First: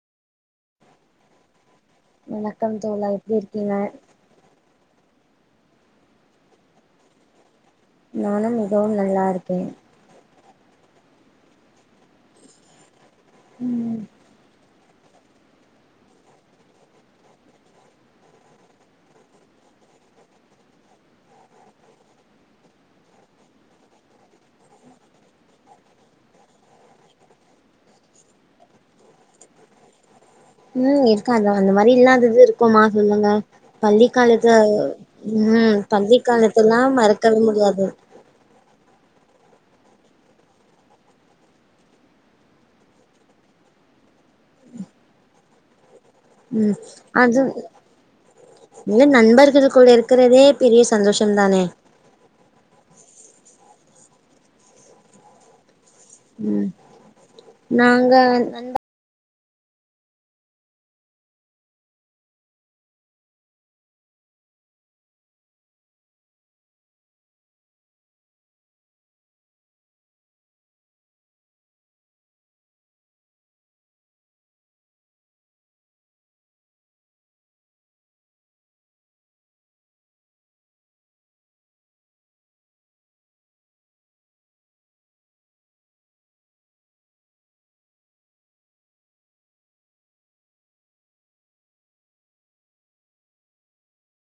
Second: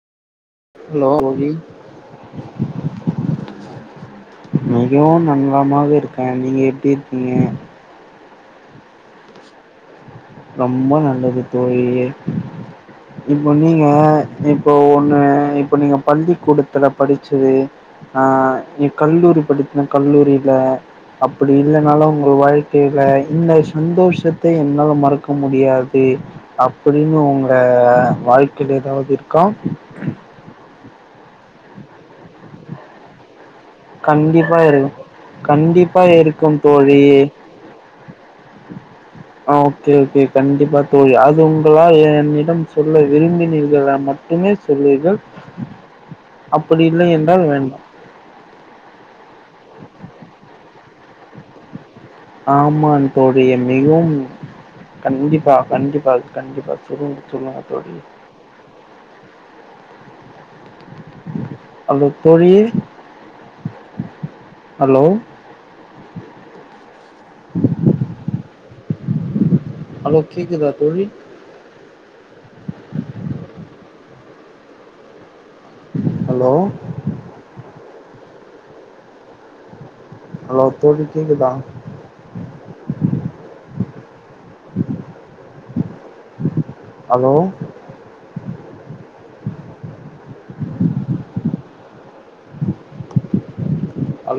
hello [unintelligible] வணக்கம் தோழா எப்டி இருக்கீங்க அய்யோ ந நலமாவே இருக்கே நீங்க எப்டி இருக்கீங்க நானு மிகவு நல்லா இருக்கே ரொம்ப நல்லது தோழி இப்போ நீங்க ம் இப் இப்போ ஒன்னு இப்போ நீங்க பள்ளிக்கூடத்தில படிச்சதுஆ நீ கல்லூரி படித்தின கல்லூரியில அப்படி இல்லைனாலு உங்கள் வாழ்க்கையில இந்த சந்தோஷத்த என்னால மறக் க்க முடியாது அப்படின்னு உங்க வாழ்க்கையில ஏதாவது இருக்கா உ இருக்கா அந்த அந்த மாரி இல்லாதது இருக்குமா சொல்லுங்க பள்ளிக்காலத்த கண்டிப்பா இரு ம் கண்டிப்பா இருக்கும் பள்ளிக்காலத்தலாம் தோழி மறக்கவே முடியாது ஆ ஓகே ஓகே கண்டிப்பா தோழி அது உங்களா என்னிடம் சொல்ல விரும்பினீர்களா மட்டுமே சொல்லுங்கள் ம் அப்டி இல்லை என்றால் வேண்டா இது நண்பர்கள் கூட இருக்கிறதே பெரிய சந்தோஷம் தானே ஆமா தோழி என் மிகவும் கண்டிப்பா கண்டிப் பு ம் கண்டிப்பா சுருந்து சொல்லுங்க தோழி நாங்க ஹலோ தோழி ஹலோ ஹலோ கேக்குதா தோழி ஹலோ ஹலோ தோழி கேக்குதா ஹலோ ஹலோ